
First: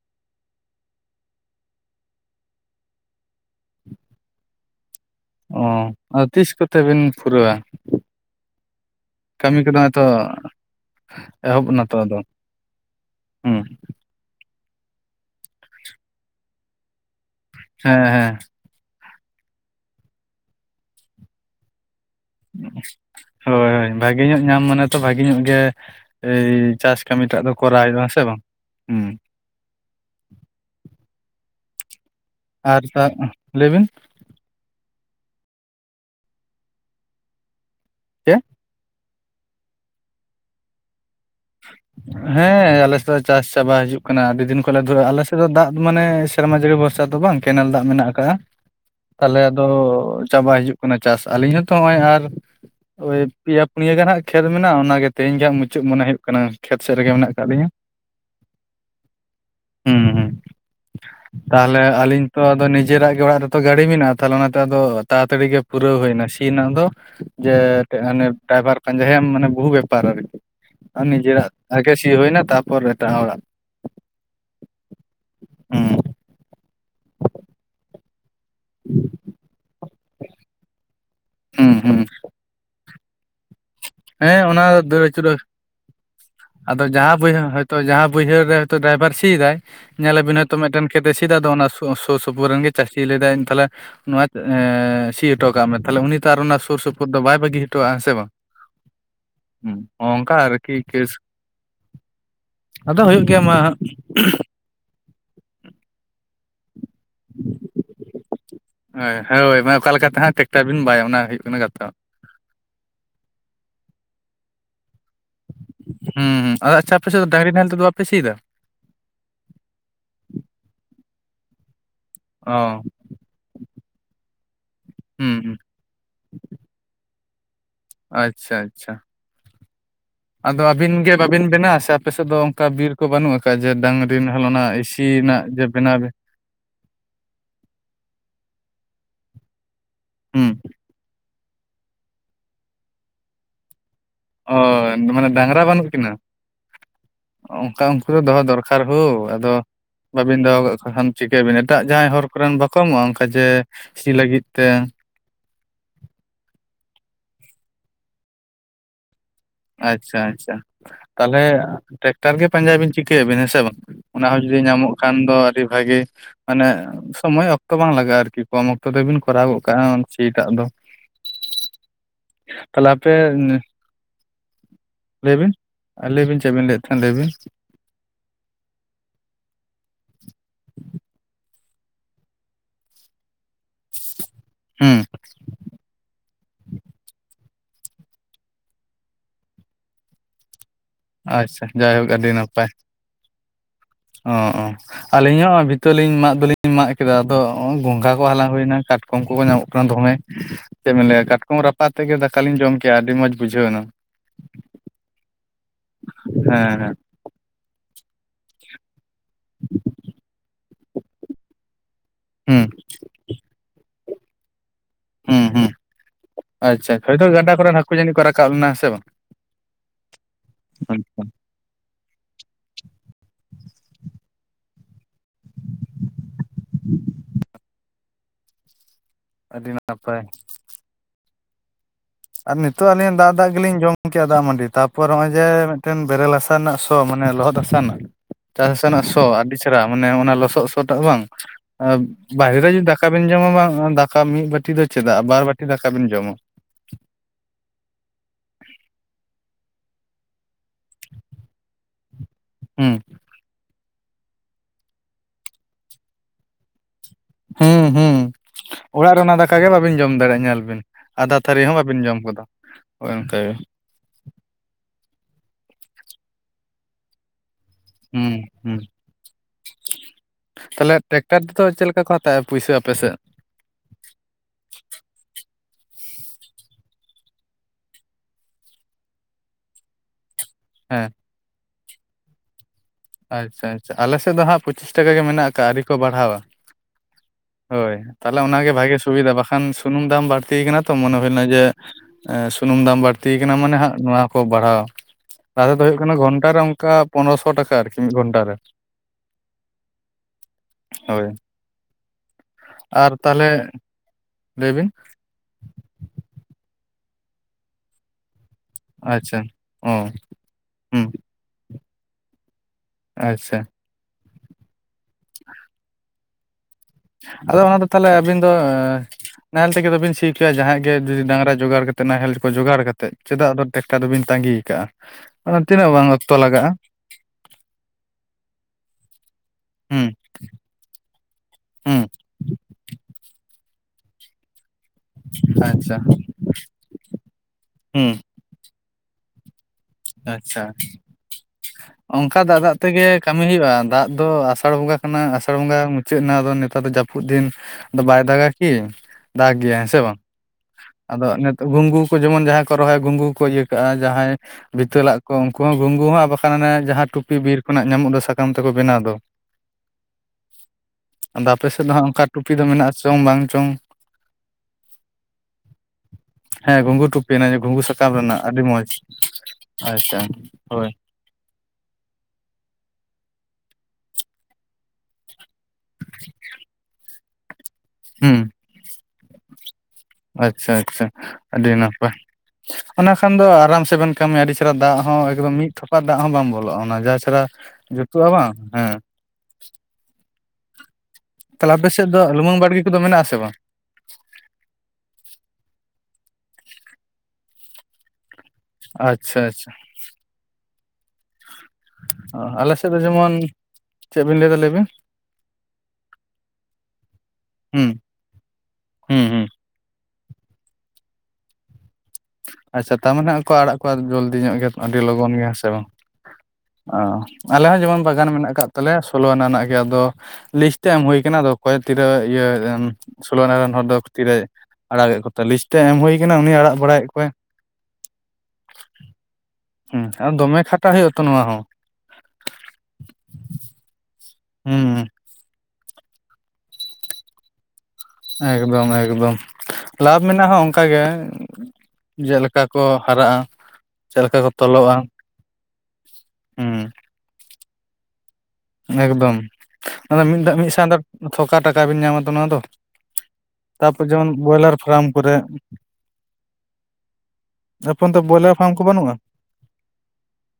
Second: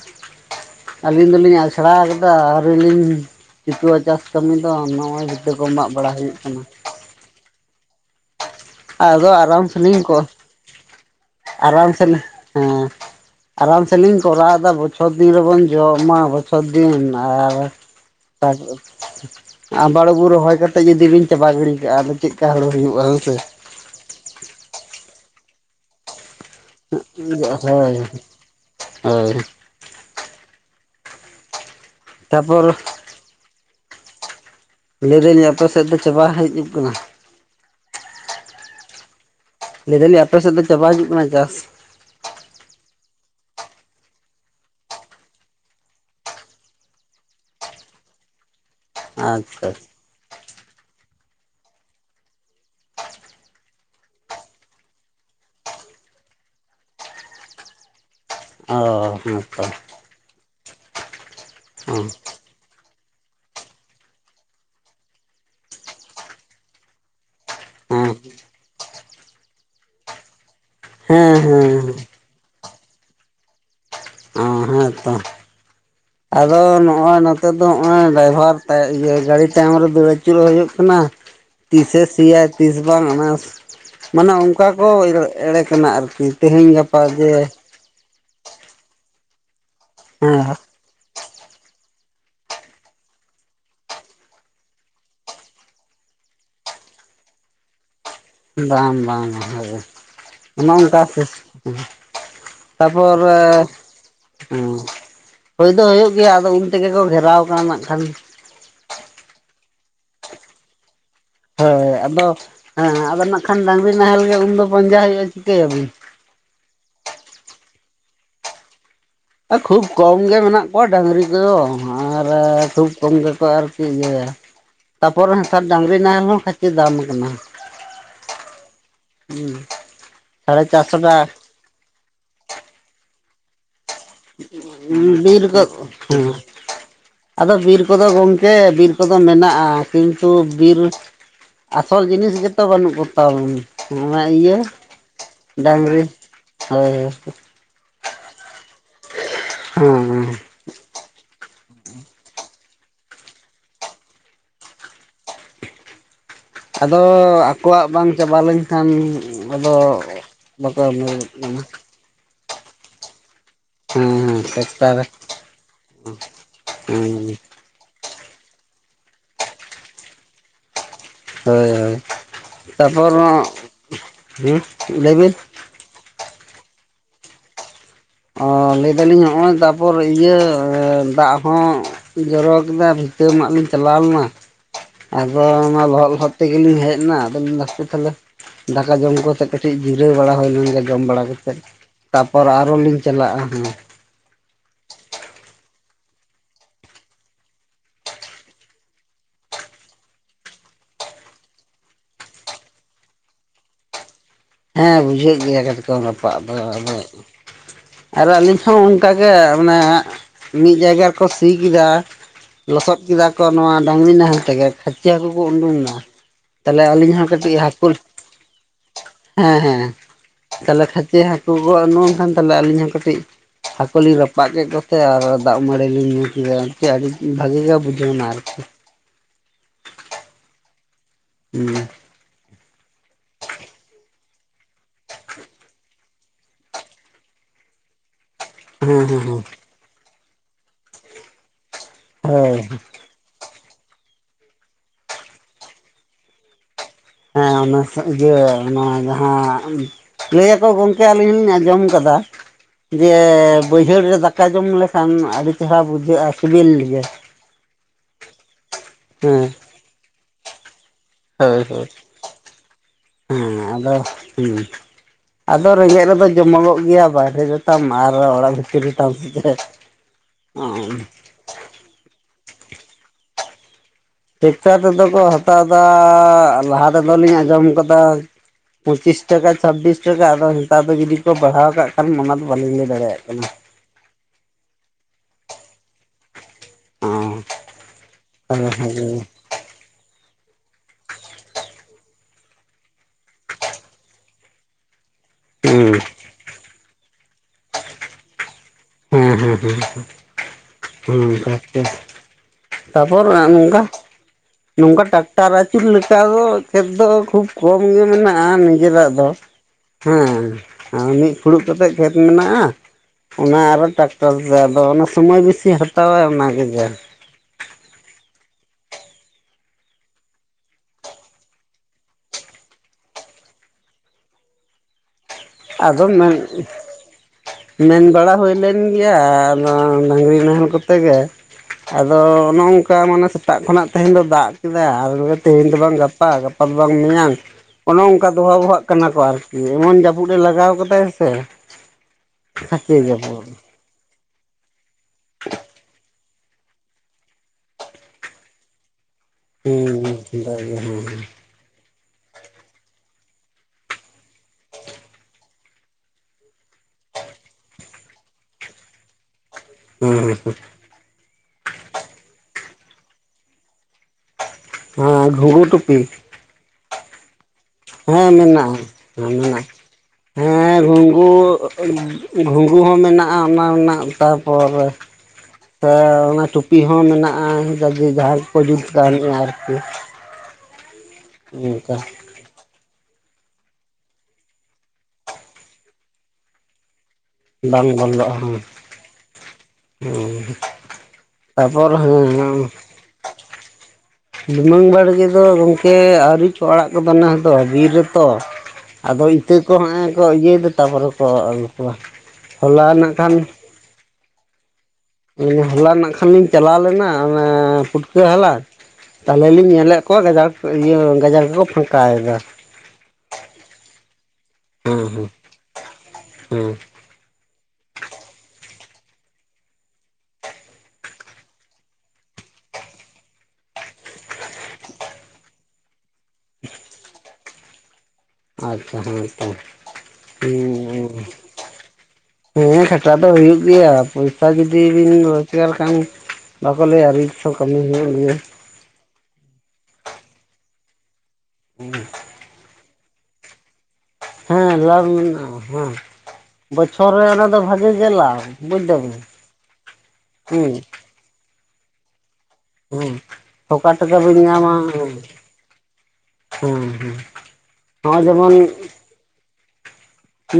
ᱟᱹᱞᱤᱧ ᱫᱚᱞᱤᱧ ᱟᱥᱲᱟ ᱠᱟᱫᱟ ᱟᱹᱣᱨᱤ ᱞᱤᱧ ᱡᱤᱛᱩᱼᱟ ᱪᱟᱥ ᱠᱟᱹᱢᱤ ᱫᱚ ᱱᱚᱜᱼᱚᱭ᱾ ᱤᱴᱟᱹ ᱠᱚ ᱚ ᱢᱟᱜ ᱵᱟᱲᱟ ᱟᱫᱚ ᱦᱩᱭᱩᱜ ᱠᱟᱱᱟ᱾ ᱛᱤᱥ ᱵᱮᱱ ᱯᱩᱨᱟᱹᱣᱟ᱾ ᱟᱫᱚ ᱠᱟᱹᱢᱤ ᱟᱨᱟᱢ ᱠᱚᱫᱚ ᱥᱮᱱᱤᱧ ᱦᱚᱭᱛᱚ ᱠᱚ᱾ ᱮᱦᱚᱵ ᱟᱨᱟᱢ ᱱᱟᱛᱚ ᱥᱮ ᱟᱫᱚ ᱞᱤᱧ ᱦᱮᱸ ᱦᱩᱸ ᱟᱨᱟᱢ ᱥᱮ ᱞᱤᱧ᱾ ᱠᱚᱨᱟᱣ ᱮᱫᱟ ᱵᱚᱪᱷᱚᱨ ᱫᱤᱱ ᱨᱮᱵᱚᱱ ᱡᱚᱢᱟ ᱵᱚᱪᱷᱚᱨ ᱫᱤᱱ ᱟᱨ᱾ ᱦᱮᱸ ᱦᱮᱸ ᱟᱸ ᱟᱵᱟᱲ ᱟᱵᱩ ᱨᱚᱦᱚᱭ ᱠᱟᱛᱮ ᱡᱩᱫᱤ ᱵᱤᱱ ᱪᱟᱵᱟ ᱜᱤᱰᱤ ᱠᱟᱜᱼᱟ ᱾ ᱪᱮᱫ ᱠᱟ ᱦᱚᱲᱩ ᱦᱩᱭᱩᱜᱼᱟ ᱦᱮᱸ ᱥᱮ᱾ ᱦᱳᱭ ᱦᱳᱭ ᱵᱷᱟᱜᱮ ᱧᱚᱜ ᱧᱟᱢ ᱢᱟᱱᱮ ᱛᱚ ᱵᱷᱟᱜᱮ ᱧᱚᱜ ᱜᱮ ᱮᱭ᱾ ᱪᱟᱥ ᱠᱟᱹᱢᱤ ᱴᱟᱜ ᱫᱚ ᱠᱚᱨᱟᱣ ᱦᱳᱭ ᱫᱟ ᱦᱮᱸ ᱥᱮ ᱵᱟᱝ᱾ ᱦᱳᱭ ᱛᱟᱯᱚᱨ ᱟᱨ ᱟᱨ ᱞᱟᱹᱭ ᱵᱤᱱ ᱞᱟᱹᱭᱮᱫᱟᱹᱧ ᱟᱯᱮ ᱥᱮᱫ ᱫᱚ ᱪᱟᱵᱟ ᱦᱤᱡᱩᱜ ᱠᱟᱱᱟ᱾ ᱪᱮᱫ ᱞᱟᱹᱭ ᱫᱟᱞᱤᱧ ᱟᱯᱮ ᱥᱮᱫ ᱫᱚ ᱪᱟᱵᱟ ᱦᱤᱡᱩᱜ ᱠᱟᱱᱟ ᱪᱟᱥ᱾ ᱦᱮᱸ ᱟᱞᱮᱥᱮᱫ ᱫᱚ ᱪᱟᱥ ᱪᱟᱵᱟ ᱦᱤᱡᱩᱜ ᱠᱟᱱᱟ ᱟᱹᱰᱤ ᱫᱤᱱ ᱠᱷᱚᱱᱮ ᱫᱷᱩᱨᱟᱹᱣ ᱟᱞᱮ ᱥᱮᱫ ᱫᱚ ᱫᱟᱜ ᱢᱟᱱᱮ᱾ ᱥᱮᱨᱢᱟ ᱡᱟᱹᱲᱤ ᱵᱷᱚᱨᱥᱟ ᱫᱚ ᱵᱟᱝ ᱠᱮᱱᱮᱞ ᱫᱟᱜ ᱢᱮᱱᱟᱜ ᱟᱠᱟᱟᱜᱼᱟ, ᱛᱟᱦᱚᱞᱮ ᱟᱫᱚ ᱟᱪᱪᱷᱟ ᱪᱟᱵᱟ ᱦᱤᱡᱩᱜ ᱠᱟᱱᱟ ᱪᱟᱥ ᱟᱹᱞᱤᱧ ᱦᱚᱸᱛᱚ ᱦᱚᱸᱜᱼᱚᱭ ᱟᱨ ᱳᱭ ᱯᱮᱭᱟ ᱯᱩᱱᱭᱟᱹ ᱜᱮ ᱱᱟᱦᱟᱸᱜ ᱠᱷᱮᱛ ᱢᱮᱱᱟᱜᱼᱟ ᱚᱱᱟᱜᱮ ᱛᱮᱦᱮᱧ ᱜᱮ ᱦᱟᱸᱜ ᱢᱩᱪᱟᱹᱫ ᱢᱚᱱᱮ ᱦᱩᱭᱩᱜ ᱠᱟᱱᱟ, ᱠᱷᱮᱛ ᱥᱮᱫ ᱨᱮᱜᱮ ᱢᱮᱱᱟᱜ ᱟᱠᱟᱫ ᱞᱤᱧᱟᱹ᱾ ᱚ ᱦᱮᱸ ᱛᱚ ᱦᱩᱸ ᱛᱟᱦᱞᱮ ᱦᱮᱸ ᱟᱹᱞᱤᱧ ᱛᱚ ᱟᱫᱚ ᱱᱤᱡᱮ ᱨᱟᱜ ᱜᱮ ᱚᱲᱟᱜ ᱨᱮ ᱛᱚ ᱜᱟᱹᱰᱤ ᱢᱮᱱᱟᱜᱼᱟ ᱛᱟᱦᱞᱮ ᱚᱱᱟᱛᱮ ᱟᱫᱚ ᱛᱟᱲᱟᱛᱟᱲᱤ ᱜᱮ ᱯᱩᱨᱟᱹᱣ ᱦᱩᱭᱱᱟ, ᱥᱤ ᱨᱮᱱᱟᱜ ᱫᱚ ᱡᱮ ᱦᱟᱸᱱᱮ ᱰᱨᱟᱭᱵᱷᱟᱨ ᱯᱟᱸᱡᱟᱭᱟᱢ ᱢᱟᱱᱮ ᱵᱚᱦᱩ ᱵᱮᱯᱟᱨ ᱟᱨᱠᱤ ᱟ ᱦᱮᱸ ᱱᱤᱡᱮᱨᱟᱜ ᱦᱮᱸ ᱟᱜᱮ ᱥᱤ ᱦᱩᱭᱱᱟ ᱛᱟᱨᱯᱚᱨ ᱮᱴᱟᱜ ᱦᱚᱲᱟᱜ᱾ ᱚ ᱦᱮᱸᱛᱚ ᱦᱩᱸ ᱟᱫᱚ ᱱᱚᱜᱼᱚᱭ ᱱᱚᱛᱮ ᱫᱚ ᱱᱚᱜᱼᱚᱭ ᱰᱟᱭᱵᱷᱟᱨ ᱛᱟᱭ ᱤᱭᱟᱹ ᱜᱟᱹᱲᱤ ᱛᱟᱭᱚᱢ ᱨᱮ ᱫᱟᱹᱲ ᱟᱪᱩᱨᱚᱜ ᱦᱩᱭᱩᱜ ᱠᱟᱱᱟ ᱦᱩᱸ ᱦᱩᱸ ᱛᱤᱥᱮ ᱥᱮᱟᱭ ᱛᱤᱥ ᱵᱟᱝ ᱚᱱᱟ ᱢᱟᱱᱮ ᱦᱮᱸ ᱚᱱᱟ ᱚᱱᱠᱟ ᱠᱚ ᱫᱟᱹᱲ ᱟᱹᱪᱩᱨ ᱮᱲᱮ ᱠᱟᱱᱟ ᱟᱨᱠᱤ ᱛᱮᱦᱮᱧ ᱜᱟᱯᱟ ᱡᱮ ᱛᱚ ᱡᱟᱦᱟᱸ ᱵᱟᱹᱭᱦᱟᱹᱲ ᱨᱮ ᱦᱚᱭᱛᱚ ᱰᱨᱟᱭᱵᱷᱟᱨ ᱥᱤᱫᱟᱭ ᱧᱮᱞᱟᱵᱤᱱ ᱦᱚᱭᱛᱚ ᱦᱮᱸ ᱢᱮᱫᱴᱮᱱ ᱠᱷᱮᱛ ᱮ ᱥᱤ ᱟᱫ ᱟᱫᱚ ᱚᱱᱟ ᱥᱩ ᱥᱩᱨ ᱥᱩᱯᱩᱨ ᱨᱮᱱ ᱜᱮ ᱪᱟᱹᱥᱤ ᱞᱟᱹᱭᱫᱟ ᱛᱟᱦᱚᱞᱮ ᱱᱚᱣᱟ ᱮᱸ ᱥᱤ ᱦᱚᱴᱚ ᱠᱟᱜ ᱢᱮ ᱛᱟᱦᱚᱞᱮ ᱩᱱᱤ ᱛᱚ ᱟᱨ ᱚᱱᱟ ᱥᱩᱨ ᱥᱩᱯᱩᱨ ᱫᱚ ᱵᱟᱭ ᱵᱟᱹᱜᱤ ᱦᱚᱴᱚᱣᱟᱜᱼᱟ ᱦᱮᱸᱥᱮ ᱵᱟᱝ? ᱵᱟᱝ ᱵᱟᱝ ᱦᱳᱭ ᱚᱱᱠᱟ ᱚᱱᱮ ᱟᱨᱠᱤ ᱚᱱᱠᱟ ᱠᱮᱥ ᱥᱤᱥ ᱛᱟ ᱟᱫᱚ ᱦᱩᱭᱩᱜ ᱯᱚᱨᱮ ᱜᱮᱭᱟ ᱢᱟ ᱩᱸ ᱦᱩᱭᱳᱭ ᱫᱚ ᱦᱩᱭᱩᱜ ᱜᱮᱭᱟ ᱟᱫᱚ ᱩᱱ ᱛᱮᱜᱮ ᱠᱚ ᱜᱷᱮᱨᱟᱣ ᱠᱟᱱᱟ ᱱᱟᱜ ᱠᱷᱟᱱ ᱾ ᱦᱳᱹᱭ ᱢᱟ ᱚᱠᱟ ᱞᱮᱠᱟᱛᱮ ᱦᱟᱸᱜ ᱴᱮᱠᱴᱟᱨ ᱵᱤᱱ ᱵᱟᱭ ᱚᱱᱟ ᱦᱩᱭᱩᱜ ᱠᱟᱱᱟ ᱠᱟᱛᱷᱟ ᱦᱳᱹᱭ ᱟᱫᱚ ᱦᱮᱸ ᱟᱫᱚ ᱱᱟᱜ ᱠᱷᱟᱱ ᱰᱟᱹᱟᱝᱨᱤ ᱱᱟᱦᱮᱞ ᱜᱮ ᱩᱱ ᱫᱚ ᱯᱟᱸᱡᱟ ᱦᱩᱸᱭᱩᱜᱼᱟ ᱪᱤᱠᱟᱹᱭᱟᱵᱤᱱ ᱾ ᱦᱩᱸ ᱟᱪᱷᱟ ᱟᱯᱮᱫ ᱫᱚ ᱰᱟᱝᱨᱤ ᱱᱟᱦᱮᱞ ᱛᱮᱫ ᱵᱟᱯᱮ ᱥᱤᱫᱟ? ᱠᱷᱩᱵ ᱠᱚᱢ ᱜᱮ ᱢᱮᱱᱟᱜ ᱠᱚᱣᱟ ᱰᱟᱹᱝᱨᱤ ᱠᱚ ᱫᱚ ᱟᱨ ᱚ ᱠᱷᱩᱵ ᱠᱚᱢ ᱜᱮᱠᱚ ᱟᱨᱠᱤ ᱤᱭᱟᱹᱭᱟ ᱛᱟᱨᱯᱚᱨ ᱦᱩᱸ ᱦᱩᱸ ᱦᱟᱸᱥᱟᱨ ᱰᱟᱝᱨᱤ ᱱᱟᱦᱮᱞ ᱦᱚᱸ ᱠᱷᱟᱪᱮ ᱫᱟᱢ ᱠᱟᱱᱟ ᱾ ᱟᱪᱪᱷᱟ ᱪᱷᱟ ᱾ ᱦᱩᱸ ᱾ ᱟᱫᱚ ᱟᱹᱵᱤᱱ ᱜᱮ ᱵᱟᱵᱤᱱ ᱵᱮᱱᱟᱜᱼᱟ ᱥᱮ ᱟᱯᱮ ᱥᱮᱫ ᱫᱚ ᱚᱱᱠᱟ ᱵᱤᱨ ᱠᱚ ᱵᱟᱹᱱᱩᱜ ᱟᱠᱟᱫ ᱡᱮ ᱰᱟᱝᱨᱤ ᱱᱟᱦᱮᱞ ᱚᱱᱟ ᱮᱹᱥᱤ ᱨᱮᱱᱟᱜ ᱵᱤᱨ ᱠᱚ ᱡᱮ ᱵᱮᱱᱟᱣ ᱵᱮ ᱦᱮᱸ ᱟᱫᱚ ᱵᱤᱨ ᱠᱚᱫᱚ ᱜᱚᱢᱠᱮ ᱵᱤᱨ ᱠᱚᱫᱚ ᱢᱮᱱᱟᱜᱼᱟ, ᱠᱤᱱᱛᱩ ᱦᱩᱸ ᱵᱤᱨ ᱟᱥᱚᱞ ᱡᱤᱱᱤᱥ ᱜᱮᱛᱚ ᱵᱟᱹᱱᱩᱜ ᱠᱚᱛᱟ ᱵᱚᱱ ᱾ ᱚᱱᱟ ᱚ ᱤᱭᱟᱹ ᱢᱟᱱᱮ ᱰᱟᱝᱨᱟ ᱵᱟᱹᱱᱩᱜ ᱰᱟᱹᱝᱨᱤ ᱠᱤᱱᱟᱹ ᱦᱳᱹᱭ ᱦᱳᱹᱭ ᱾ ᱚᱱᱠᱟ ᱩᱱᱠᱩ ᱫᱚ ᱫᱚᱦᱚ ᱫᱚᱨᱠᱟᱨ ᱦᱳ ᱟᱫᱚ ᱦᱮᱸ ᱵᱟᱟᱹᱵᱤᱱ ᱫᱚᱦᱚ ᱠᱟᱜ ᱠᱚ ᱠᱷᱟᱱ ᱪᱤᱠᱟᱹᱭᱵᱤᱱ ᱮᱴᱟᱜ ᱡᱟᱦᱟᱸᱭ ᱦᱚᱲ ᱠᱚᱨᱮᱱ ᱵᱟᱠᱚ ᱮᱢᱚᱜᱼᱟ ᱚᱱᱠᱟ ᱡᱮ ᱥᱤ ᱞᱟᱹᱜᱤᱫ ᱛᱮ᱾ ᱟᱫᱚ ᱟᱠᱚᱣᱟᱜ ᱵᱟᱝ ᱪᱟᱵᱟ ᱞᱮᱱ ᱠᱷᱟᱱ ᱾ ᱟᱪᱪᱷᱟ ᱟᱪᱪᱷᱟ ᱛᱟᱦᱚᱞᱮ ᱠᱟᱱᱟ ᱴᱮᱠᱴᱟᱨ ᱜᱮ ᱯᱟᱸᱡᱟᱭ ᱵᱤᱱ ᱪᱤᱠᱟᱹᱭᱟᱵᱤᱱ ᱦᱮᱸ ᱥᱮ ᱵᱟᱝ ᱦᱮᱸ ᱾ ᱚᱱᱟᱦᱚᱸ ᱡᱩᱫᱤ ᱧᱟᱢᱚᱜ ᱴᱮᱠᱴᱟᱨ ᱠᱷᱟᱱ ᱫᱚ ᱟᱹᱰᱤ ᱵᱷᱟᱹᱜᱮ ᱢᱟᱱᱮ ᱦᱮᱸ ᱥᱚᱢᱚᱭ ᱚᱠ ᱛᱚ ᱵᱟᱝ ᱞᱟᱜᱟᱜᱼᱟ, ᱟᱨᱠᱤ ᱠᱚᱢ ᱚᱠᱛᱚ ᱫᱚ ᱵᱤᱱ ᱠᱚᱨᱟᱣ ᱜᱚᱜ ᱠᱟᱜᱼᱟ ᱥᱤᱴᱟᱜ ᱫᱚ ᱾ ᱦᱳᱹᱭ ᱦᱳᱹᱭ ᱟᱯᱮ ᱛᱟᱯᱚᱨ ᱚᱸᱜ ᱦᱩᱸ ᱞᱟᱹᱭᱵᱤᱱ᱾ ᱟ ᱞᱟᱹᱭ ᱵᱤᱱ ᱪᱮᱫ ᱵᱤᱱ ᱞᱟᱹᱭᱮᱫ ᱛᱟᱦᱮᱱᱟ ᱞᱟᱹᱭ ᱵᱤᱱ ᱾ ᱚ ᱞᱟᱹᱭ ᱫᱟᱞᱤᱧ ᱦᱚᱜᱼᱚᱭ ᱛᱟᱯᱚᱨ ᱤᱭᱟᱹ ᱫᱟᱜ ᱦᱚᱸ ᱡᱚᱨᱚ ᱠᱮᱫᱟ ᱵᱷᱤᱛᱟᱹ ᱢᱟᱜ ᱞᱤᱧ ᱪᱟᱞᱟᱣ ᱞᱮᱱᱟ, ᱦᱩᱸ ᱾ ᱟᱫᱚ ᱚᱱᱟ ᱞᱚᱦᱚᱫ ᱞᱚᱦᱚᱫ ᱛᱮ ᱜᱮᱤᱧ ᱦᱮᱡᱱᱟ, ᱟᱫᱚ ᱦᱟᱯᱮ ᱛᱟᱦᱚᱞᱮ ᱫᱟᱠᱟ ᱡᱚᱢ ᱠᱟᱛᱮᱜ ᱠᱟᱹᱴᱤᱡ ᱡᱤᱨᱟᱹᱣ ᱵᱟᱲᱟ ᱦᱩᱭ ᱞᱮᱱ ᱜᱮ ᱡᱚᱢ ᱵᱟᱲᱟ ᱠᱟᱛᱮᱫ, ᱟᱪᱪᱷᱟ ᱡᱟᱭᱦᱳᱠ ᱟᱹᱰᱤ ᱛᱟᱯᱚᱨ ᱱᱟᱯᱟᱭ ᱟᱨᱚᱞᱤᱧ ᱪᱟᱞᱟᱜᱼᱟ ᱦᱩᱸ ᱾ ᱚ ᱟᱹᱞᱤᱧ ᱦᱚᱸ ᱵᱷᱤᱛᱚᱞᱤᱧ ᱢᱟᱜ ᱫᱚᱞᱤᱧ ᱢᱟᱜ ᱠᱮᱫᱟ ᱟᱫᱚ ᱵᱚᱸᱜᱷᱟ ᱠᱚ ᱦᱟᱞᱟᱝ ᱦᱩᱭᱱᱟ ᱠᱟᱴ ᱠᱚᱢ ᱠᱚᱠᱚ ᱧᱟᱢᱚᱜ ᱠᱟᱱᱟ ᱫᱚᱢᱮ, ᱪᱮᱫ ᱵᱤᱱ ᱞᱟᱹᱭᱟ ᱠᱟᱴᱠᱚᱢ ᱨᱟᱯᱟᱜ ᱛᱮᱜᱮ ᱫᱟᱠᱭᱟᱞᱤᱧ ᱡᱚᱢ ᱠᱮᱫᱼᱟ ᱟᱹᱰᱤ ᱢᱚᱸᱡ ᱵᱩᱡᱷᱣ ᱱᱟ ᱾ ᱦᱮᱸ ᱵᱩᱡᱷᱟᱹᱜ ᱜᱮᱭᱟ ᱠᱟᱴᱠᱚᱢ ᱨᱟᱯᱟᱜ ᱫᱚ, ᱦᱮᱸ ᱦᱮᱸ ᱟᱫᱚ ᱟᱨ ᱟᱹᱞᱤᱧ ᱦᱚᱸ ᱚᱱᱠᱟ ᱜᱮ ᱢᱟᱱᱮ ᱢᱤᱫ ᱡᱟᱭᱜᱟ ᱨᱮ ᱠᱚ ᱥᱤ ᱠᱮᱫᱟ ᱦᱩᱸ ᱞᱚᱥᱚᱫ ᱠᱮᱫᱟ ᱠᱚ ᱱᱚᱣᱟ ᱰᱟᱝᱨᱤ ᱱᱟᱦᱮᱞ ᱛᱮᱜᱮ ᱠᱷᱟ ᱪᱮᱫ ᱦᱟᱹᱠᱩ ᱠᱚ ᱦᱩᱸ ᱦᱩᱸ ᱩᱰᱩᱝ ᱮᱱᱟ ᱛᱟᱦᱚᱞᱮ ᱟᱹᱞᱤᱧ ᱦᱚᱸ ᱠᱟᱹᱴᱤᱡ ᱦᱟᱹᱠᱩ ᱾ ᱠᱟᱞᱱᱟ ᱥᱮ ᱵᱟᱝ ᱾ ᱦᱮᱸ ᱦᱮᱸ ᱛᱟᱦᱚᱞᱮ ᱠᱷᱟᱪ ᱾ ᱦᱟᱹᱠᱩ ᱩᱰᱩᱠᱚ ᱠᱟᱱ ᱛᱟᱦᱚᱞᱮ ᱟᱹᱞᱤᱧ ᱦᱚᱸ ᱠᱟᱹᱴᱤᱡ ᱦᱟᱹᱠᱩ ᱞᱤᱧ ᱨᱟᱯᱟᱜ ᱠᱮᱫ ᱠᱚᱛᱮ ᱟᱨ ᱾ ᱫᱟᱜ ᱡᱟᱹᱲᱤ ᱞᱤᱧ ᱧᱩ ᱠᱮᱫᱟ ᱟᱨ ᱠᱤ ᱟᱹᱰᱤ ᱵᱷᱟᱜᱤ ᱜᱮ ᱵᱩᱡᱷᱟᱹᱣ ᱮᱱᱟ ᱟᱨ ᱠᱤ ᱾ ᱟᱹᱰᱤ ᱱᱟᱯᱟᱭ ᱦᱩᱸ ᱟᱨ ᱱᱤᱛᱚᱜ ᱟᱹᱞᱤᱧ ᱫᱟᱜ ᱫᱟᱜ ᱜᱮᱞᱤᱧ ᱡᱚᱢ ᱠᱮᱜᱼᱟ ᱫᱟᱜ ᱢᱟᱹᱰᱤ ᱛᱟᱯᱚᱨ ᱱᱚᱜᱼᱚᱭ ᱡᱮ ᱢᱤᱫᱴᱮᱱ ᱵᱮᱨᱮᱞ ᱦᱟᱥᱟ ᱨᱮᱱᱟᱜ ᱥᱚ ᱢᱟᱱᱮ ᱞᱚᱦᱚᱫ ᱦᱟᱥᱟ ᱨᱮᱱᱟᱜ, ᱪᱟᱥ ᱦᱟᱥᱟ ᱦᱮᱸ ᱨᱮᱱᱟᱜ ᱦᱮᱸ ᱥᱚ ᱟᱹᱰᱤ ᱨᱟ ᱢᱟᱱᱮ ᱚᱱᱟ ᱞᱚᱥᱚᱫ ᱫᱚ ᱴᱟᱜ ᱵᱟᱝ ᱵᱟᱦᱨᱮ ᱨᱮ ᱡᱩᱫᱤ ᱫᱟ ᱫᱟᱠᱟ ᱵᱤᱱ ᱡᱚᱢᱟ ᱵᱟᱝ ᱫᱟᱠᱟ ᱢᱤᱫ ᱵᱟᱹᱴᱤ ᱫᱚ ᱪᱮᱫᱟᱜ ᱵᱟᱨ ᱵᱟᱹᱴᱤ ᱫᱟᱠᱟ ᱵᱤᱱ ᱡᱚᱢᱟ ᱾ ᱦᱮᱸ ᱚᱱᱟ ᱥᱟ ᱤᱭᱟᱹ ᱚᱱᱟ ᱡᱟᱦᱟᱸ ᱞᱟᱹᱭ ᱟᱠᱚ ᱜᱚᱝᱠᱮ ᱟᱹᱞᱤᱧ ᱞᱤᱧ ᱟᱸᱡᱚᱢ ᱠᱟᱫᱟ ᱦᱩᱸ ᱡᱮ ᱵᱟᱹᱭᱦᱟᱹᱲ ᱨᱮ ᱫᱟᱠᱟ ᱡᱚᱢ ᱞᱮᱠᱷᱟᱱ ᱟᱹᱰᱤ ᱪᱮᱦᱨᱟ ᱵᱩᱡᱷᱟᱹᱜᱼᱟ ᱥᱤᱵᱤᱞ ᱜᱮ ᱾ ᱦᱮᱸ ᱦᱮᱸ ᱚᱲᱟᱜ ᱨᱮ ᱚᱱᱟ ᱦᱮᱸ ᱫᱟᱠᱟ ᱜᱮ ᱵᱟᱵᱤᱱ ᱡᱚᱢ ᱫᱟᱲᱮᱜᱼᱟ ᱧᱮᱞ ᱵᱤᱱ ᱾ ᱟᱫᱷᱟ ᱛᱷᱟᱹᱨᱤ ᱦᱳᱭ ᱦᱚᱸ ᱦᱳᱭ ᱵᱟᱵᱤᱱ ᱡᱚᱢ ᱠᱟᱫᱟ ᱦᱳᱭ ᱚᱱᱠᱟᱜᱮ ᱦᱮᱸ ᱾ ᱟᱫᱚ ᱦᱩᱸ, ᱟᱫᱚ ᱨᱮᱸᱜᱮᱡ ᱨᱮᱫᱚ ᱡᱚᱢᱚ ᱜᱚᱜ ᱜᱮᱭᱟ ᱵᱟᱨᱦᱮ ᱨᱮ ᱛᱟᱢ ᱟᱨ ᱦᱩᱸ ᱚᱲᱟᱜ ᱦᱩᱸ ᱵᱷᱤᱛᱨᱤ ᱨᱮᱛᱟᱢ ᱥᱮᱪᱮᱫ [unintelligible] [unintelligible] ᱛᱮᱫᱚ ᱪᱮᱫ ᱞᱮᱠᱟ ᱠᱚ ᱦᱟᱛᱟᱣᱮᱜᱼᱟ ᱯᱩᱭᱥᱟᱹ ᱟᱯᱮᱥᱮᱫ? ᱴᱮᱠᱴᱟᱨ ᱛᱮᱫᱚ ᱠᱚ ᱦᱟᱛᱟᱣ ᱫᱟ ᱞᱟᱦᱟ ᱛᱮᱫᱚᱞᱤᱧ ᱟᱸᱡᱚᱢ ᱠᱟᱫᱟ ᱯᱚᱸᱪᱤᱥ ᱴᱟᱠᱟ ᱪᱷᱟᱵᱵᱤᱥ ᱴᱟᱠᱟ ᱟᱫᱚ ᱱᱮᱛᱟᱨ ᱫᱚ ᱦᱮᱸ ᱡᱩᱫᱤ ᱠᱚ ᱵᱟᱲᱦᱟᱣ ᱠᱟᱜ ᱠᱷᱟᱱ ᱚᱱᱟ ᱫᱚ ᱵᱟᱹᱞᱤᱧ ᱞᱟᱹᱭ ᱫᱟᱲᱮᱭᱟᱜ ᱠᱟᱱᱟ ᱟᱪᱪᱷᱟ ᱟᱪᱪᱷᱟ ᱟᱞᱮ ᱥᱮᱫ ᱫᱚ ᱦᱟᱸᱜ ᱯᱚᱸᱪᱤᱥ ᱴᱟᱠᱟ ᱜᱮ ᱢᱮᱱᱟᱜ ᱟᱠᱟᱜ-ᱟ ᱟᱹᱣᱨᱤ ᱠᱚ ᱵᱟᱲᱦᱟᱣᱟ ᱾ ᱚᱸ ᱦᱳᱭ ᱛᱟᱦᱞᱮ ᱚᱱᱟ ᱜᱮ ᱵᱷᱟᱜᱮ ᱥᱩᱵᱤᱫᱷᱟ ᱵᱟᱠᱷᱟᱱ ᱥᱩᱱᱩᱢ ᱫᱟᱢ ᱵᱟᱹᱲᱛᱤ ᱠᱟᱱᱟ ᱛᱚ ᱢᱚᱱᱮ ᱦᱩᱭ ᱞᱮᱱᱟ ᱡᱮ ᱥᱩᱱᱩᱢ ᱫᱟᱢ ᱵᱟᱹᱲᱛᱤ ᱠᱟᱱᱟ ᱢᱟᱱᱮ ᱦᱟᱸᱜ ᱱᱚᱣᱟ ᱠᱚ ᱵᱟᱲᱦᱟᱣᱟ ᱞᱟᱦᱟ ᱛᱮᱫᱚ ᱦᱮᱸ ᱦᱩᱭᱩᱜ ᱠᱟᱱᱟ ᱜᱷᱚᱱᱴᱟ ᱨᱮ ᱚᱱᱠᱟ ᱯᱚᱱᱮᱨᱚᱥᱚ ᱴᱟᱠᱟ ᱟᱨᱠᱤ ᱢᱤᱫ ᱜᱷᱚᱱᱴᱟ ᱨᱮ ᱾ ᱦᱮᱸ ᱦᱳᱭ ᱦᱮᱸ [unintelligible] ᱟᱨ ᱛᱟᱯᱚᱨ ᱛᱟᱦᱚᱞᱮ ᱱᱚᱜᱼ ᱱᱚᱝᱠᱟ ᱞᱟᱹᱭ ᱵᱤᱱ ᱱᱚᱝᱠᱟ ᱴᱟᱠᱴᱟᱨ ᱟᱹᱪᱩᱨ ᱞᱮᱠᱟ ᱫᱚ ᱠᱷᱮᱛ ᱫᱚ ᱠᱷᱩᱵ ᱠᱚᱢ ᱜᱮ ᱢᱮᱱᱟᱜᱼᱟ ᱱᱤ ᱡᱮᱨᱟᱜ ᱫᱚ ᱟᱪᱪᱷᱟ ᱚ ᱦᱩᱸ ᱦᱮᱸ ᱢᱤᱫ ᱯᱷᱩᱲᱩᱜ ᱠᱟᱛᱮᱫ ᱠᱷᱮᱛ ᱢᱮᱱᱟᱜᱼᱟ ᱟᱪᱪᱷᱟ ᱚᱱᱟ ᱟᱨᱚ ᱴᱟᱠ ᱴᱚᱨ ᱫᱚ ᱟᱫᱚ ᱚᱱᱟ ᱥᱚᱢᱳᱚᱭ ᱵᱤᱥᱤ ᱦᱟᱛᱟᱣᱟᱭ ᱚᱱᱟ ᱜᱮ ᱡᱟ ᱾ ᱟᱫᱚ ᱚᱱᱟ ᱫᱚ ᱛᱟᱦᱞᱮ ᱟᱹᱵᱤᱱ ᱫᱚ ᱱᱟᱦᱮᱞ ᱛᱮᱜᱮ ᱵᱟᱵᱤᱱ ᱥᱤ ᱦᱚᱪᱚᱭᱟ ᱡᱟᱦᱟᱸᱭᱟᱜ ᱜᱮ ᱡᱩᱫᱤ ᱰᱟᱝᱨᱟ ᱡᱳᱜᱟᱲ ᱠᱟᱛᱮᱫ ᱱᱟᱦᱮᱞ ᱠᱚ ᱡᱚᱜᱟᱲ ᱠᱟᱛᱮᱫ ᱪᱮᱫᱟᱜ ᱴᱮᱠᱴᱟᱨ ᱫᱚᱵᱤᱱ ᱛᱟᱸᱜᱤ ᱠᱟᱜᱼᱟ ᱚᱱᱟ ᱛᱤᱱᱟᱹᱜ ᱟᱫᱚ ᱵᱟᱝ ᱚᱠᱛᱚ ᱢᱮᱱ ᱞᱟᱜᱟᱜᱼᱟ? ᱢᱮᱱ ᱵᱟᱲᱟ ᱦᱩᱭ ᱞᱮᱱ ᱜᱮᱭᱟ ᱚᱱᱟ ᱦᱩᱸ ᱰᱟᱝᱨᱤ ᱱᱟᱦᱮᱞ ᱠᱚᱛᱮ ᱜᱮ ᱦᱩᱸ ᱟᱫᱚ ᱚᱱᱮ ᱚᱱᱠᱟ ᱢᱟᱱᱮ ᱥᱮᱛᱟᱜ ᱠᱷᱚᱱᱟᱜ ᱛᱮᱦᱮᱧ ᱫᱚ ᱫᱟᱜ ᱠᱮᱫᱟ ᱟᱨᱮ ᱛᱮᱦᱮᱧ ᱫᱚ ᱵᱟᱝ ᱟᱪᱪᱷᱟ ᱜᱟᱯᱟ ᱜᱟᱯᱟ ᱫᱚ ᱵᱟᱝ ᱢᱮᱭᱟᱝ ᱚᱱᱮ ᱦᱩᱸ ᱚᱱᱠᱟ ᱫᱚᱦᱚ ᱵᱚᱦᱟᱜ ᱠᱟᱱᱟ ᱠᱚ ᱟᱨᱠᱤ ᱮᱢᱚᱱ ᱡᱟᱯᱩᱫ ᱮ ᱟᱪᱪᱷᱟ ᱞᱟᱜᱟᱣ ᱠᱟᱫᱟᱭ ᱥᱮ ᱚᱱᱠᱟ ᱫᱟᱜ ᱫᱟᱜ ᱠᱷᱟᱪᱮ ᱛᱮᱜᱮ ᱠᱟᱹᱢᱤ ᱡᱟᱯᱩᱫ ᱾ ᱦᱩᱭᱩᱜᱼᱟ ᱫᱟᱜ ᱫᱚ ᱟᱥᱟᱲ ᱵᱚᱸᱜᱟ ᱠᱟᱱᱟ ᱟᱥᱟᱲ ᱵᱚᱸᱜᱟ ᱢᱩᱪᱟᱹᱫ ᱮᱱᱟ ᱟᱫᱚ ᱱᱮᱛᱟᱨ ᱫᱚ ᱡᱟᱹᱯᱩᱫ ᱫᱤᱱ ᱟᱫᱚ ᱵᱟᱭ ᱫᱟᱜᱟ ᱠᱤ ᱫᱟᱜ ᱜᱮᱭᱟ ᱦᱮᱸ ᱥᱮ ᱦᱩᱸ ᱵᱟᱝ ᱚᱱᱠᱟᱜᱮ ᱟᱫᱚ ᱦᱮᱸ ᱱᱮ ᱜᱷᱩᱸᱜᱩ ᱠᱚ ᱡᱮᱢᱚᱱ ᱡᱟᱦᱟᱸᱭ ᱠᱚ ᱨᱚᱦᱚᱭᱟ ᱜᱷᱩᱸᱜᱩ ᱠᱚ ᱤᱭᱟᱹ ᱠᱟᱜᱼᱟ ᱡᱟᱦᱟᱸᱭ ᱵᱤᱛᱟᱹᱞᱟᱜ ᱠᱚ ᱩᱱᱠᱩ ᱦᱚᱸ ᱜᱷᱩᱸᱜᱩ ᱦᱚᱸ ᱟᱨ ᱵᱟᱠᱷᱟᱱ ᱚᱱᱮ ᱡᱟᱦᱟᱸ ᱴᱩᱯᱤ ᱵᱤᱨ ᱠᱷᱚᱱᱟᱜ ᱧᱟᱢᱚᱜ ᱫᱚ ᱥᱟᱠᱟᱢ ᱛᱮᱠᱚ ᱵᱮᱱᱟᱣ ᱫᱚ ᱦᱩᱸ ᱦᱩᱸ ᱟᱫᱚ ᱟᱯᱮ ᱥᱮᱫ ᱫᱚ ᱦᱟᱸᱜ ᱚᱱᱠᱟ ᱴᱩᱯᱤ ᱫᱚ ᱢᱮᱱᱟᱜᱼᱟ ᱪᱚᱝ ᱵᱟᱝ ᱪᱚᱝ? ᱦᱮᱸ ᱜᱷᱩᱜᱩ ᱴᱩᱯᱤ ᱦᱮᱸ ᱜᱩᱜᱩ ᱴᱩᱯᱤ ᱚᱱᱮ ᱜᱷᱩᱸᱜᱩ ᱥᱟᱠᱟᱢ ᱦᱮᱸ ᱨᱮᱱᱟᱜ ᱟᱹᱰᱤ ᱢᱮᱱᱟᱜᱼᱟ ᱢᱚᱸᱡᱽ ᱢᱮᱱᱟᱜᱼᱟ ᱟᱪᱪᱷᱟ ᱦᱮᱸ ᱦᱳᱭ ᱜᱷᱩ ᱜᱩ ᱜᱷᱩᱸᱜᱩ ᱦᱚᱸ ᱢᱮᱱᱟᱜᱼᱟ ᱚᱱᱟ ᱨᱮᱱᱟᱜ ᱛᱟᱨᱯᱚᱨᱮ ᱥᱮ ᱚᱱᱟ ᱴᱩᱯᱤ ᱦᱚᱸ ᱢᱮᱱᱟᱜᱼᱟ ᱡᱟᱠᱜᱮ ᱡᱟᱦᱟᱸᱭ ᱦᱩᱸ ᱠᱚ ᱡᱩᱛ ᱠᱟᱣᱱᱤᱡ-ᱟ ᱟᱨᱠᱤ ᱟᱪᱪᱷᱟ ᱟᱪᱪᱷᱟ ᱟᱹᱰᱤ ᱚᱱᱠᱟ ᱱᱟᱯᱟᱭ। ᱚᱱᱟ ᱠᱷᱟᱱ ᱫᱚ ᱟᱨᱟᱢ ᱥᱮ ᱵᱮᱱ ᱠᱟᱹᱢᱤᱭᱟ ᱟᱹᱰᱤ ᱪᱮᱨᱦᱟ ᱫᱟᱜ ᱦᱚᱸ ᱮᱠᱫᱚᱢ ᱢᱤᱫ ᱴᱷᱚᱯᱟ ᱫᱟᱜ ᱦᱚᱸ ᱵᱟᱝ ᱵᱚᱞᱚᱜᱼᱟ ᱚᱱᱟ ᱡᱟ ᱪᱮᱨᱦᱟ ᱵᱟᱝ ᱡᱩᱛᱩᱜᱼᱟ ᱵᱚᱱᱫᱚᱜᱼᱟ ᱵᱟᱝ ᱦᱮᱸ, [unintelligible] ᱛᱟᱞᱮ ᱟᱯᱮ ᱥᱮᱫ ᱫᱚ ᱞᱩᱢᱟᱹᱝ ᱦᱮᱸ ᱵᱟᱲᱜᱮ ᱠᱚᱫᱚ ᱢᱮᱱᱟᱜᱼᱟ ᱥᱮ ᱵᱟᱝ? ᱞᱩᱢᱟᱹᱝ ᱵᱟᱲᱜᱮ ᱫᱚ ᱜᱚᱝᱠᱮ ᱟᱹᱣᱨᱤ ᱠᱚ ᱟᱲᱟᱜ ᱠᱚᱫᱚ ᱱᱮᱥ ᱫᱚ ᱵᱤᱨ ᱨᱮᱛᱚ ᱟᱫᱚ ᱟᱪᱪᱷᱟ ᱤᱛᱟᱹ ᱟᱪᱪᱷᱟ ᱠᱚ ᱱᱮᱜᱼᱮ ᱠᱚ ᱤᱭᱟᱹᱭᱫᱟ ᱛᱟᱯᱚᱨᱮ ᱠᱚ ᱟᱹᱜᱩ ᱠᱚᱣᱟ ᱟᱞᱮ ᱦᱚᱞᱟ ᱥᱮᱫ ᱫᱚ ᱱᱟᱜ ᱠᱷᱟᱱ ᱡᱮᱢᱚᱱ ᱪᱮᱫ ᱵᱤᱱ ᱞᱟᱹᱭ ᱫᱟ ᱞᱟᱹᱭ ᱵᱤᱱ ᱦᱚᱞᱟ ᱱᱟᱜ ᱠᱷᱟᱱᱤᱧ ᱪᱟᱞᱟᱣ ᱞᱮᱱᱟ ᱚᱱᱮ ᱦᱩᱸ ᱯᱩᱴᱠᱟᱹ ᱦᱟᱞᱟᱝ ᱦᱩᱸ ᱦᱩᱸ ᱛᱟᱞᱦᱮ ᱞᱤᱧ ᱧᱮᱞᱮᱫ ᱠᱚᱣᱟ ᱜᱟᱡᱟᱲ ᱠᱚ ᱤᱭᱟᱹ ᱜᱟᱡᱟᱲ ᱠᱚᱠᱚ ᱯᱷᱟᱸᱠᱟ ᱭᱮᱫᱟ ᱟᱪᱪᱷᱟ ᱛᱟ ᱢᱟᱱᱮ ᱱᱟᱜ ᱠᱚ ᱟᱲᱟᱜ ᱠᱚᱣᱟ ᱡᱚᱞᱫᱤ ᱧᱚᱜ ᱜᱮ ᱟᱹᱰᱤ ᱞᱚᱜᱚᱱ ᱜᱮ ᱦᱮᱸ ᱥᱮ ᱵᱟᱝ ᱦᱮᱸ ᱚ ᱟᱞᱮ ᱦᱚᱸ ᱡᱮᱢᱚᱱ ᱵᱟᱜᱟᱱ ᱢᱮᱱᱟᱜ ᱟᱠᱟᱜ ᱛᱟᱞᱮᱭᱟ ᱥᱳᱞᱳ ᱟᱱᱟ ᱨᱮᱱᱟᱜ ᱜᱮ ᱟᱫᱚ ᱞᱤᱡᱽ ᱛᱮ ᱮᱢ ᱦᱩᱭ ᱠᱟᱱᱟ ᱟᱫᱚ ᱚᱠᱚᱭ ᱛᱤᱨᱮ ᱤᱭᱟᱹ ᱥᱳᱞᱳ ᱟᱱᱟ ᱨᱮᱱ ᱦᱚᱲ ᱫᱚ ᱛᱤᱨᱮ ᱟᱲᱟᱜᱮᱫ ᱠᱚᱛᱮ ᱞᱤᱥᱴᱮ ᱮᱢ ᱦᱩᱭ ᱠᱟᱱᱟ ᱩᱱᱤ ᱟᱲᱟᱜ ᱵᱟᱲᱟᱭᱮᱫ ᱠᱚᱣᱟᱭ ᱟᱪᱪᱷᱟ ᱦᱮᱸ ᱛᱚ ᱦᱩᱸ ᱟᱨ ᱫᱚᱢᱮ ᱠᱷᱟᱴᱟᱜ ᱦᱩᱭᱩᱜ ᱟᱛᱚ ᱱᱚᱣᱟ ᱦᱚᱸ ᱩᱸᱻ ᱦᱮᱸ ᱠᱷᱟᱴᱟᱜ ᱫᱚ ᱦᱩᱭᱩᱜ ᱜᱮᱭᱟ ᱯᱚᱭᱥᱟ ᱡᱩᱫᱤ ᱦᱩᱸ ᱵᱤᱱ ᱨᱚᱡᱜᱟᱨ ᱠᱷᱟᱱ ᱵᱟᱠᱚ ᱞᱟᱹᱭᱟ ᱨᱤᱠᱥ ᱦᱚᱸ ᱠᱟᱹᱢᱤ ᱦᱩᱭᱩᱜ ᱜᱮᱭᱟ ᱮᱠᱫᱚᱢ ᱮᱠᱫᱚᱢ ᱞᱟᱵᱷ ᱢᱮᱱᱟᱜ ᱦᱚᱸ ᱚᱝᱠᱟ ᱜᱮ ᱡᱮᱞᱮᱠᱟ ᱠᱚ ᱦᱟᱨᱟᱜ-ᱟ ᱦᱮᱸ ᱞᱟᱵᱷ ᱢᱮᱱᱟᱜᱼᱟ ᱦᱮᱸ ᱦᱩᱸ ᱵᱚᱪᱷᱚᱨ ᱨᱮ ᱚᱱᱟ ᱫᱚ ᱵᱷᱟᱜᱮ ᱜᱮ ᱞᱟᱵᱷ ᱵᱩᱡ ᱫᱟᱵᱤᱱ ᱮᱠᱫᱚᱢ ᱟᱫᱚ ᱢᱤᱫ ᱫᱷᱟ ᱢᱤᱫ ᱦᱮᱸ ᱥᱟᱶ ᱛᱮ ᱛᱷᱚᱠᱟ ᱴᱟᱠᱟ ᱵᱤᱱ ᱧᱟᱢᱟ ᱛᱚ ᱱᱚᱣᱟ ᱫᱚ ᱦᱮᱸ ᱴᱷᱚᱠᱟ ᱛᱟᱯᱚᱨ ᱴᱚᱠᱟ ᱡᱮᱢᱚᱱ ᱵᱤᱱ ᱧᱟᱢᱟ ᱵᱚᱭᱞᱟᱨ ᱯᱷᱟᱨᱟᱢ ᱦᱮᱸ ᱠᱚᱨᱮ ᱦᱮᱸ ᱦᱮᱸ ᱟᱯᱮ ᱚᱱᱛᱮ ᱱᱚᱜᱼᱚᱭ ᱵᱚᱭᱞᱟᱨ ᱡᱮᱢᱚᱱ ᱯᱷᱟᱨᱢ ᱠᱚ ᱵᱟᱹᱱᱩᱜ-ᱟ?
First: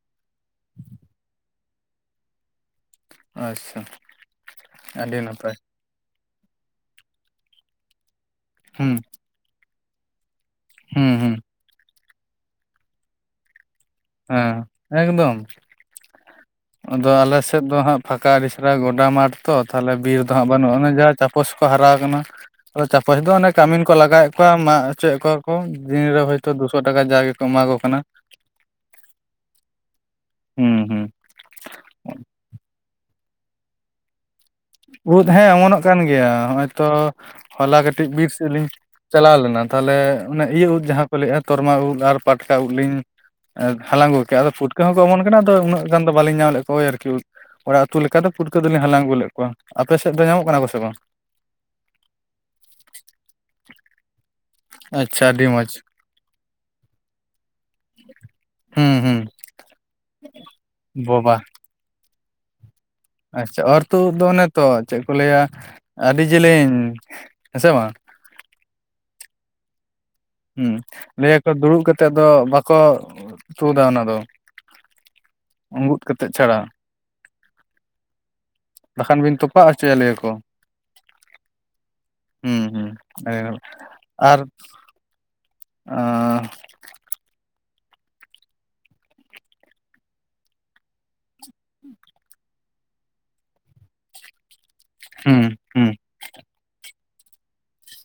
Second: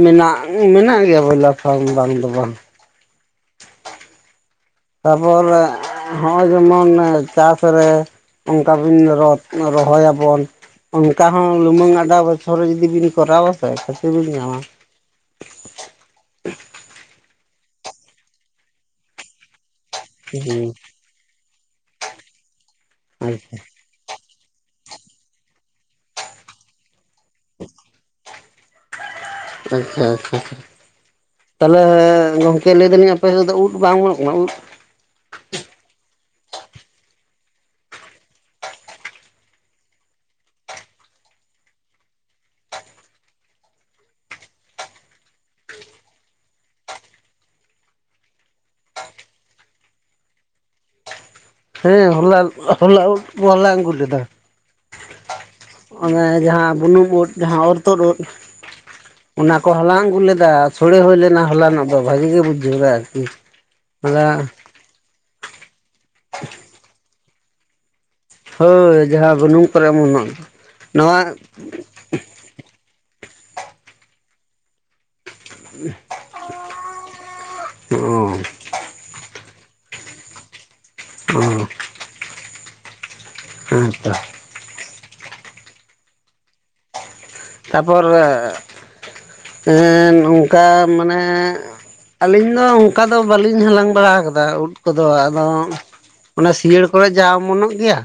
ᱢᱮᱱᱟᱜ ᱢᱮᱱᱟᱜ ᱜᱮᱭᱟ ᱵᱚᱭᱞᱟᱨ ᱯᱷᱟᱨᱢ ᱵᱟᱝ ᱫᱚ ᱵᱟᱝ ᱟᱪᱪᱷᱟ ᱟᱹᱰᱤ ᱱᱟᱯᱟᱭ ᱛᱟᱯᱚᱨᱮ ᱱᱚᱜ-ᱚᱭ ᱡᱮᱢᱚᱱ ᱪᱟᱥ ᱨᱮ ᱚᱝᱠᱟ ᱦᱩᱸ ᱵᱤᱱ ᱨᱚᱛ ᱨᱚᱦᱚᱭᱟ ᱵᱚᱱ ᱦᱩᱸ ᱚᱱᱠᱟ ᱦᱩᱸ ᱦᱚᱸ ᱞᱩᱢᱟᱹᱝ ᱟᱰᱟ ᱵᱚᱪᱷᱚᱨ ᱨᱮ ᱡᱩᱫᱤ ᱵᱤᱱ ᱠᱚᱨᱟᱣᱟ ᱥᱮ ᱵᱤᱱ ᱧᱟᱢᱟ ᱦᱮᱸ ᱮᱠᱫᱚᱢ ᱟᱫᱚ ᱟᱞᱮ ᱥᱮᱫ ᱫᱚ ᱦᱟᱸᱜ ᱯᱷᱟᱠᱟ ᱟᱰᱤ ᱪᱮᱨᱦᱟ ᱜᱚᱰᱟ ᱢᱟᱴᱷ ᱛᱚ ᱛᱟᱞᱦᱮ ᱵᱤᱨ ᱫᱚ ᱦᱟᱸᱜ ᱦᱮᱸ ᱵᱟᱹᱱᱩᱜᱼᱟ ᱚᱱᱮ ᱡᱟᱦᱟᱸ ᱪᱟᱯᱚᱥ ᱠᱚ ᱦᱟᱨᱟ ᱟᱠᱟᱱᱟ ᱪᱟᱯᱚᱥ ᱫᱚ ᱚᱱᱮ ᱟᱪᱪᱷᱟ ᱠᱟᱢᱤᱱ ᱠᱚ ᱞᱟᱜᱟᱣᱮᱫ ᱠᱚᱣᱟ ᱢᱟᱜ ᱦᱚᱪᱚᱭᱮᱫ ᱠᱚᱣᱟ ᱠᱚ ᱫᱤᱱ ᱨᱮ ᱦᱚᱭᱛᱚ ᱫᱩᱥᱚ ᱴᱟᱠᱟ ᱡᱟᱜᱮ ᱠᱚ ᱮᱢᱟ ᱠᱚ ᱠᱟᱱᱟ ᱟᱪᱪᱷᱟ ᱟᱪᱪᱷᱟ ᱦᱩᱸ ᱦᱩᱸ ᱛᱟᱞᱦᱮ ᱜᱚᱝᱠᱮ ᱞᱟᱹᱭ ᱫᱟᱞᱤᱧ ᱟᱯᱮ ᱥᱮᱫ ᱫᱚ ᱩᱫ ᱵᱟᱝ ᱚᱢᱚᱱᱜ ᱠᱟᱱᱟ ᱩᱫ? ᱩᱲᱫ ᱦᱮᱸ ᱚᱢᱚᱱᱚᱜ ᱠᱟᱱ ᱜᱮᱭᱟ ᱱᱚᱜ-ᱚᱭ ᱛᱚ ᱦᱚᱞᱟ ᱠᱟᱹᱴᱤᱡ ᱵᱤᱨ ᱥᱮᱫ ᱞᱤᱧ ᱪᱟᱞᱟᱣ ᱞᱮᱱᱟ ᱛᱟᱞᱮ ᱚᱱᱮ ᱤᱭᱟᱹ ᱩᱫ ᱡᱟᱦᱟᱸ ᱠᱚ ᱞᱟᱹᱭᱮᱜ-ᱟ ᱛᱚᱨᱢᱟ ᱩᱫ ᱟᱨ ᱯᱟᱴᱠᱟ ᱩᱫ ᱞᱤᱧ ᱮ ᱦᱟᱞᱟᱝ ᱜᱚᱫ ᱠᱮᱫ ᱟᱫᱚ ᱯᱩᱴᱟᱹ ᱦᱚᱸᱠᱚ ᱚᱢᱚᱱ ᱠᱟᱱᱟ ᱟᱫᱚ ᱩᱱᱟᱹᱜ ᱜᱟᱱ ᱫᱚ ᱵᱟᱞᱤᱧ ᱧᱟᱢ ᱞᱮᱫ ᱠᱚᱣᱟ ᱳᱭ ᱟᱨᱠᱤ ᱩᱫ ᱚᱲᱟᱜ ᱩᱛᱩ ᱞᱮᱠᱟ ᱫᱚ ᱯᱩᱴᱠᱟᱹ ᱫᱚᱞᱤᱧ ᱦᱟᱞᱟᱝ ᱟᱹᱜᱩ ᱞᱮᱫ ᱠᱚᱣᱟ ᱟᱯᱮ ᱥᱮᱫ ᱫᱚ ᱧᱟᱢᱚᱜ ᱠᱟᱱᱟ ᱠᱚ ᱥᱮ ᱵᱟᱝ? ᱦᱮᱸ ᱦᱚᱞᱟ ᱦᱚᱞᱟ ᱩᱫ ᱠᱚ ᱦᱟᱞᱟᱝ ᱟᱜᱩ ᱞᱮᱫᱟ ᱟᱪᱪᱷᱟ ᱟᱹᱰᱤ ᱢᱚᱸᱡᱽ ᱚᱱᱮ ᱡᱟᱦᱟᱸ ᱵᱩᱱᱩᱢ ᱩᱫ ᱡᱟᱦᱟᱸ ᱚᱨᱛᱩᱫ ᱩᱫ ᱦᱩᱸ ᱦᱩᱸ ᱚᱱᱟᱠᱚ ᱦᱟᱞᱟᱝ ᱟᱜᱩ ᱞᱮᱫᱟ ᱥᱳᱲᱮ ᱦᱳᱭ ᱵᱳᱵᱟ ᱞᱮᱱᱟ ᱦᱚᱞᱟᱱᱚᱜ ᱫᱚ ᱵᱷᱟᱜᱤ ᱜᱮ ᱵᱩᱡᱷᱟᱹᱣᱱᱟ ᱟᱪᱪᱷᱟ ᱚᱨ ᱛᱩᱫ ᱩᱫ ᱚᱱᱮᱛᱚ ᱪᱮᱫ ᱠᱚ ᱞᱟᱹᱭᱟ ᱟᱹᱰᱤ ᱡᱮᱞᱮᱧ ᱦᱮᱸ ᱥᱮ ᱵᱟᱝ ᱦᱳᱭ ᱡᱟᱦᱟᱸ ᱵᱩᱱᱩᱢ ᱠᱚᱨᱮ ᱚᱢᱚᱱᱚᱜ ᱦᱩᱸ ᱱᱚᱣᱟ ᱞᱟᱹᱭᱟᱠᱚ ᱫᱩᱲᱩᱵ ᱠᱟᱛᱮᱜ ᱫᱚ ᱵᱟᱠᱚ ᱛᱩᱫᱟ ᱚᱱᱟ ᱫᱚ ᱩᱸᱜᱩᱫ ᱠᱟᱛᱮᱫ ᱪᱷᱟᱲᱟ ᱚ ᱵᱟᱠᱷᱟᱱ ᱵᱤᱱ ᱛᱚᱯᱟᱜ ᱦᱚᱪᱚᱭᱟ ᱞᱟᱹᱭᱟᱠᱚ ᱚ ᱦᱩᱸ ᱦᱩᱸ ᱟᱹᱰᱤ ᱦᱮᱸᱛᱚ ᱟᱨ ᱟᱻ ᱛᱟᱯᱚᱨ ᱚᱝᱠᱟ ᱢᱟᱱᱮᱼᱼ ᱟᱹᱞᱤᱧ ᱫᱚ ᱚᱱᱠᱟ ᱫᱚ ᱵᱟᱟᱹᱞᱤᱧ ᱦᱟᱞᱟᱝ ᱵᱟᱲᱟ ᱠᱟᱫᱟ ᱩᱫ ᱠᱚᱫᱚ ᱦᱩᱸ ᱟᱫᱚᱼᱼ ᱦᱩᱸ ᱚᱱᱟ ᱥᱤᱭᱟᱹᱲ ᱠᱚᱨᱮᱜ ᱡᱟ ᱚᱢᱚᱱᱚᱜ ᱜᱮᱭᱟ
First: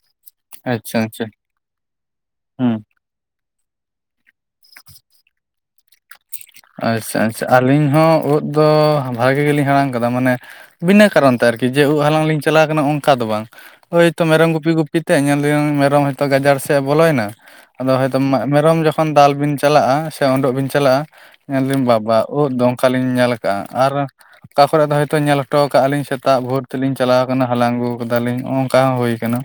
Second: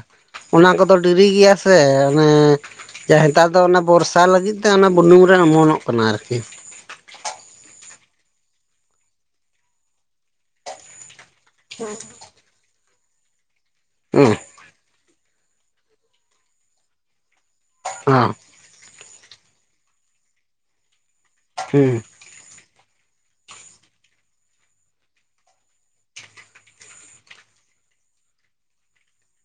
ᱚᱱᱟ ᱠᱚᱫᱚ ᱟᱪᱪᱷᱟ ᱟᱪᱪᱷᱟ ᱰᱤᱨᱤ ᱜᱮᱭᱟ ᱥᱮ ᱚᱱᱮᱼᱼ ᱦᱩᱸ ᱡᱟ ᱮᱛᱟᱨ ᱫᱚ ᱚᱱᱟ ᱵᱚᱨᱥᱟ ᱞᱟᱹᱜᱤᱫ ᱛᱮ ᱚᱱᱟ ᱵᱩᱞᱩᱝ ᱨᱮ ᱚᱢᱚᱱᱚᱜ ᱠᱟᱱᱟ ᱟᱨᱠᱤᱼᱼ ᱟᱪᱪᱷᱟ ᱟᱪᱪᱷᱟ ᱟᱹᱞᱤᱧ ᱦᱚᱸ ᱩᱫ ᱫᱚ ᱵᱷᱟᱜᱤ ᱜᱮᱞᱤᱧ ᱦᱟᱲᱟᱢ ᱠᱟᱫᱟ ᱢᱟᱱᱮ ᱵᱤᱱᱟᱹ ᱠᱟᱨᱚᱱ ᱛᱮ ᱟᱨᱠᱤ ᱡᱮ ᱩᱵ ᱦᱟᱞᱟᱝ ᱞᱤᱧ ᱪᱟᱞᱟᱣ ᱠᱟᱱᱟ ᱚᱱᱠᱟ ᱫᱚ ᱵᱟᱝ ᱳᱭᱛᱚ ᱦᱩᱸ ᱢᱮᱨᱚᱢ ᱜᱩᱯᱤ ᱜᱩᱯᱤ ᱛᱮ ᱧᱮᱞ ᱫᱟᱹ ᱢᱮᱨᱚᱢ ᱦᱚᱭᱛᱚ ᱜᱟᱡᱟᱲ ᱥᱮᱫ ᱮ ᱵᱚᱞᱚᱭᱮᱱᱟ ᱟᱫᱚ ᱦᱚᱛᱚ ᱦᱚᱸ ᱢᱮᱨᱚᱢ ᱡᱚᱠᱷᱚᱱ ᱫᱟᱞ ᱵᱤᱱ ᱪᱟᱞᱟᱜᱼᱟ ᱥᱮ ᱩᱰᱚᱜ ᱵᱤᱱ ᱪᱟᱞᱟᱜᱼᱟ ᱧᱮᱞᱫᱟᱹᱧ ᱦᱩᱸ ᱵᱟᱵᱟᱼᱼ ᱩᱫ ᱫᱚ ᱚᱠᱟᱞᱤᱧ ᱧᱮᱞ ᱟᱠᱟᱜ-ᱟ ᱟᱨᱼᱼ ᱚᱠᱟ ᱠᱚᱨᱮ ᱫᱚ ᱦᱚᱭᱛᱚ ᱧᱮᱞ ᱦᱚᱴᱚ ᱟᱠᱟᱜᱼᱟ ᱞᱤᱧ ᱥᱮᱛᱟᱜ ᱵᱷᱳᱨ ᱛᱮᱞᱤᱧ ᱪᱟᱞᱟᱣ ᱟᱠᱟᱱᱟ ᱦᱟᱞᱟᱝ ᱟᱹᱜᱩ ᱟᱠᱟᱫᱟᱞᱤᱧ ᱱᱚᱜ ᱱᱚᱝᱠᱟ ᱦᱚᱸ ᱦᱩᱭ ᱟᱠᱟᱱᱟ᱾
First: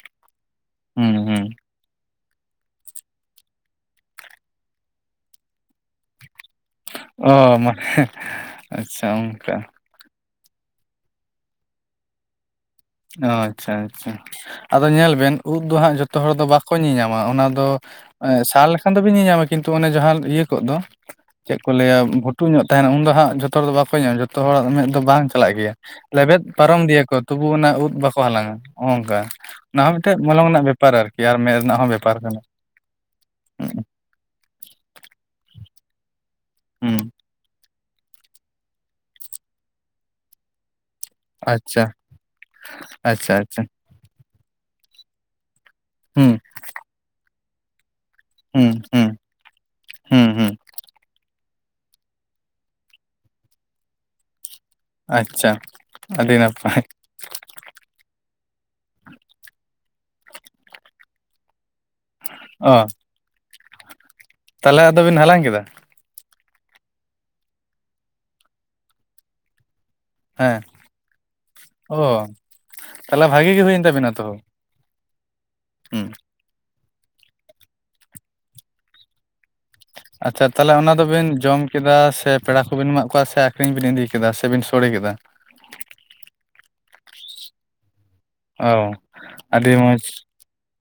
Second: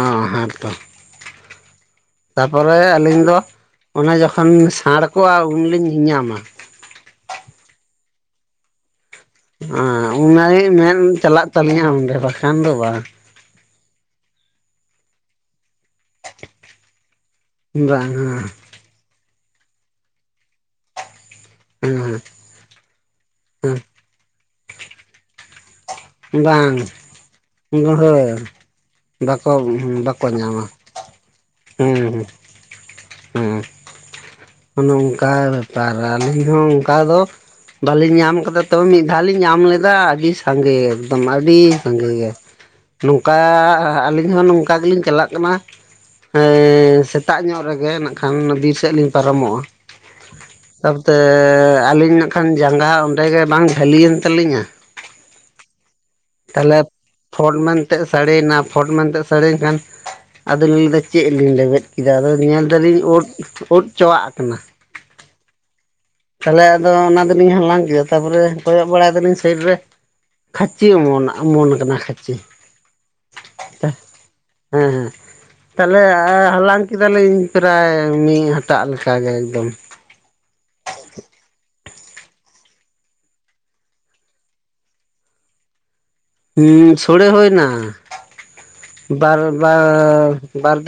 ᱚ ᱦᱮᱸ ᱛᱚ ᱦᱩᱸ ᱦᱩᱸ᱾ ᱛᱟᱯᱚᱨᱮ ᱟᱹᱞᱤᱧ ᱫᱚ ᱚᱱᱮ ᱡᱚᱠᱷᱚᱱ ᱥᱟᱬ ᱠᱚᱜᱼᱟ ᱩᱱᱞᱤᱧ ᱧᱮᱧᱟᱢᱟ, ᱚ ᱢᱟᱱᱮ ᱟᱪᱪᱷᱟ ᱚᱱᱠᱟᱼᱼ ᱩᱱ ᱩᱱᱤᱡ ᱢᱮᱱ ᱪᱟᱞᱟᱜ ᱛᱟᱹᱟᱞᱤᱧᱟ ᱚᱸᱰᱮ ᱵᱟᱠᱷᱟᱱ ᱫᱚ ᱵᱟᱝ ᱚ ᱟᱪᱪᱷᱟ ᱟᱪᱪᱷᱟ ᱟᱫᱚ ᱧᱮᱞ ᱵᱮᱱ ᱩᱫ ᱫᱚ ᱦᱟᱸᱜ ᱡᱚᱛᱚ ᱡᱚᱛᱚ ᱦᱚᱲ ᱫᱚ ᱵᱟᱠᱚ ᱧᱮᱧᱟᱢᱟ ᱚᱱᱟ ᱫᱚ ᱵᱟᱝ ᱥᱟᱞᱼᱼ ᱟᱱ ᱫᱚᱵᱤᱱ ᱧᱮᱧᱟᱢᱟ ᱠᱤᱱᱛᱩ ᱚᱱᱮ ᱡᱟᱦᱟᱸ ᱤᱭᱟᱹ ᱠᱚᱜ ᱫᱚ ᱪᱮᱫ ᱠᱚ ᱞᱟᱹᱭ ᱟ ᱵᱷᱼᱼ ᱦᱮᱸ ᱞᱷᱴᱩ ᱧᱚᱜ ᱛᱟᱦᱮᱱᱟ ᱩᱱᱫᱚ ᱦᱟᱸᱜ ᱡᱚᱛᱚ ᱦᱚᱲ ᱫᱚ ᱵᱟᱠᱚ ᱧᱟᱢᱟ ᱡᱚᱛᱚ ᱦᱚᱲᱟᱜ ᱢᱮᱫ ᱫᱚ ᱵᱟᱝ ᱪᱟᱞᱟᱜ ᱜᱮᱭᱟ᱾ ᱞᱮᱵᱮᱫ ᱦᱮᱸ ᱵᱟᱝ ᱯᱟᱨᱚᱢ ᱫᱮᱤᱭᱟᱠᱚ ᱛᱚᱵᱩ ᱚᱱᱟᱼᱼ ᱵᱟᱠᱚ ᱦᱳᱭ ᱦᱟᱞᱟᱝᱟ ᱱᱚᱜ ᱱᱚᱝᱠᱟ ᱵᱟᱠᱚ ᱚᱱᱟ ᱦᱚᱸ ᱢᱤᱫᱴᱮᱡ ᱵᱟᱠᱚ ᱢᱚᱞᱚᱝ ᱨᱮᱱᱟᱜ ᱧᱟᱢᱟ ᱵᱮᱯᱟᱨ ᱟᱨᱠᱤ ᱟᱨ ᱢᱮᱫ ᱨᱮᱱᱟᱜ ᱦᱚᱸ ᱵᱮᱯᱟᱨ ᱠᱟᱱᱟ᱾ [inaudible] ᱦᱮᱸ ᱚᱱᱮ ᱚᱱᱠᱟ ᱵᱮ ᱯᱟᱨ ᱟᱞᱤᱧ ᱦᱚᱸ ᱚᱱᱠᱟ ᱦᱩᱸ ᱫᱚᱼᱼ ᱵᱟᱹᱞᱤᱧ ᱧᱟᱢ ᱟᱠᱟᱫᱟ ᱛᱚᱵᱮ ᱢᱤᱫ ᱫᱷᱟᱣ ᱞᱤᱧ ᱧᱟᱢ ᱞᱮᱫᱟ ᱟᱹᱰᱤᱥᱼᱼ ᱥᱟᱸᱜᱮ ᱮᱠᱫᱚᱢ ᱟᱹᱰᱤ ᱟᱪᱪᱷᱟ ᱥᱟᱸᱜᱮ ᱜᱮᱭᱟ ᱟᱪᱪᱷᱟ ᱱᱚᱝᱠᱟᱼᱼ ᱟᱪᱪᱷᱟ ᱟᱹᱞᱤᱧ ᱦᱚᱸ ᱱᱚᱝᱠᱟ ᱜᱮᱞᱤᱧ ᱪᱟᱞᱟᱜ ᱠᱟᱱᱟᱼᱼ ᱦᱮᱸ ᱥᱮᱛᱟᱜ ᱧᱚᱜ ᱨᱮᱜᱮ ᱱᱟᱜᱠᱷᱟᱱ ᱦᱩᱸ ᱵᱤᱨ ᱥᱮᱫ ᱦᱩᱸ ᱞᱤᱧ ᱯᱟᱨᱚᱢᱚᱜ-ᱟ᱾ ᱦᱩᱸ ᱦᱩᱸ ᱛᱟᱯᱚᱛ ᱟᱹᱞᱤᱧ ᱱᱟᱜ ᱠᱷᱟᱱ ᱡᱟᱸᱜᱟ ᱚᱸᱰᱮ ᱜᱮ ᱵᱟᱝ ᱡᱷᱟᱹᱞᱤᱭᱮᱱ ᱛᱟᱹᱞᱤᱧᱟ᱾ ᱟᱪᱪᱷᱟ᱾ ᱟᱹᱰᱤ ᱛᱟᱦᱚᱞᱮᱼᱼ ᱱᱟᱯᱟᱭ ᱯᱷᱚᱴ ᱢᱮᱱᱛᱮ ᱥᱟᱹᱲᱤᱭᱮᱱᱟ ᱯᱷᱚᱴ ᱢᱮᱱᱛᱮ ᱥᱟᱹᱲᱤᱭᱮᱱ ᱠᱷᱟᱱ ᱟᱫᱚᱧ ᱞᱟᱹᱭᱮᱫᱟ ᱪᱮᱫ ᱞᱤᱧ ᱞᱮᱵᱮᱫᱼᱼ ᱠᱮᱫᱟ ᱟᱫᱚ ᱧᱮᱞ ᱫᱟᱞᱤᱧ ᱳᱫ ᱳᱫ ᱪᱟᱵᱣᱟᱜ ᱟᱠᱟᱱᱟ ᱟᱞᱮ ᱟᱫᱚᱵᱤᱱ ᱦᱟᱞᱟᱝ ᱠᱮᱫᱟ ᱛᱟᱦᱚᱞᱮ ᱟᱫᱚ ᱚᱱᱟ ᱫᱚᱞᱤᱧ ᱦᱟᱞᱟᱝ ᱠᱮᱫᱟ ᱛᱟᱨᱯᱚᱨᱮ ᱠᱚᱭᱚᱜ ᱵᱟᱲᱟᱭ ᱫᱟᱞᱤᱧ ᱥᱟᱭᱤᱰ ᱨᱮ ᱦᱮᱸ ᱠᱷᱟᱪᱮ ᱚᱢᱚᱱ ᱠᱷᱟᱪᱮ ᱚᱢᱚᱱ ᱠᱟᱱᱟ ᱚ ᱠᱷᱟᱪᱮ ᱛᱟᱦᱚᱞᱮ ᱵᱷᱟᱜᱤ ᱜᱮ ᱦᱩᱭᱮᱱ ᱦᱮᱸ ᱛᱟᱵᱤᱱᱟ ᱛᱚ ᱦᱮᱸ ᱛᱟᱦᱚᱞᱮ ᱦᱩᱸ ᱦᱟᱞᱟᱝᱼᱼ ᱠᱮᱫᱟᱞᱤᱧ ᱯᱨᱟᱭ ᱢᱤᱫ ᱦᱟᱴᱟᱜ ᱠᱟᱜᱮ ᱮᱠᱫᱚᱢ᱾ ᱟᱪᱪᱷᱟ ᱛᱟᱦᱚᱞᱮ ᱚᱱᱟ ᱫᱚᱵᱤᱱ ᱡᱚᱢᱼᱼ ᱠᱮᱫᱟ ᱥᱮ ᱯᱮᱲᱟ ᱠᱚᱵᱤᱱ ᱮᱟᱜ ᱠᱚᱣᱟ ᱥᱮ ᱟᱠᱷᱨᱤᱧ ᱵᱤᱱ ᱤᱫᱤ ᱠᱮᱫᱟ ᱥᱮᱵᱤᱱ ᱥᱳᱲᱮ ᱠᱮᱫᱟ? ᱦᱩ ᱥᱳᱲᱮ ᱦᱩᱭ ᱱᱟ ᱚ ᱵᱟᱨ ᱟᱹᱰᱤ ᱢᱚᱸᱡᱽ ᱵᱟᱨ ᱫᱤᱱᱼᱼ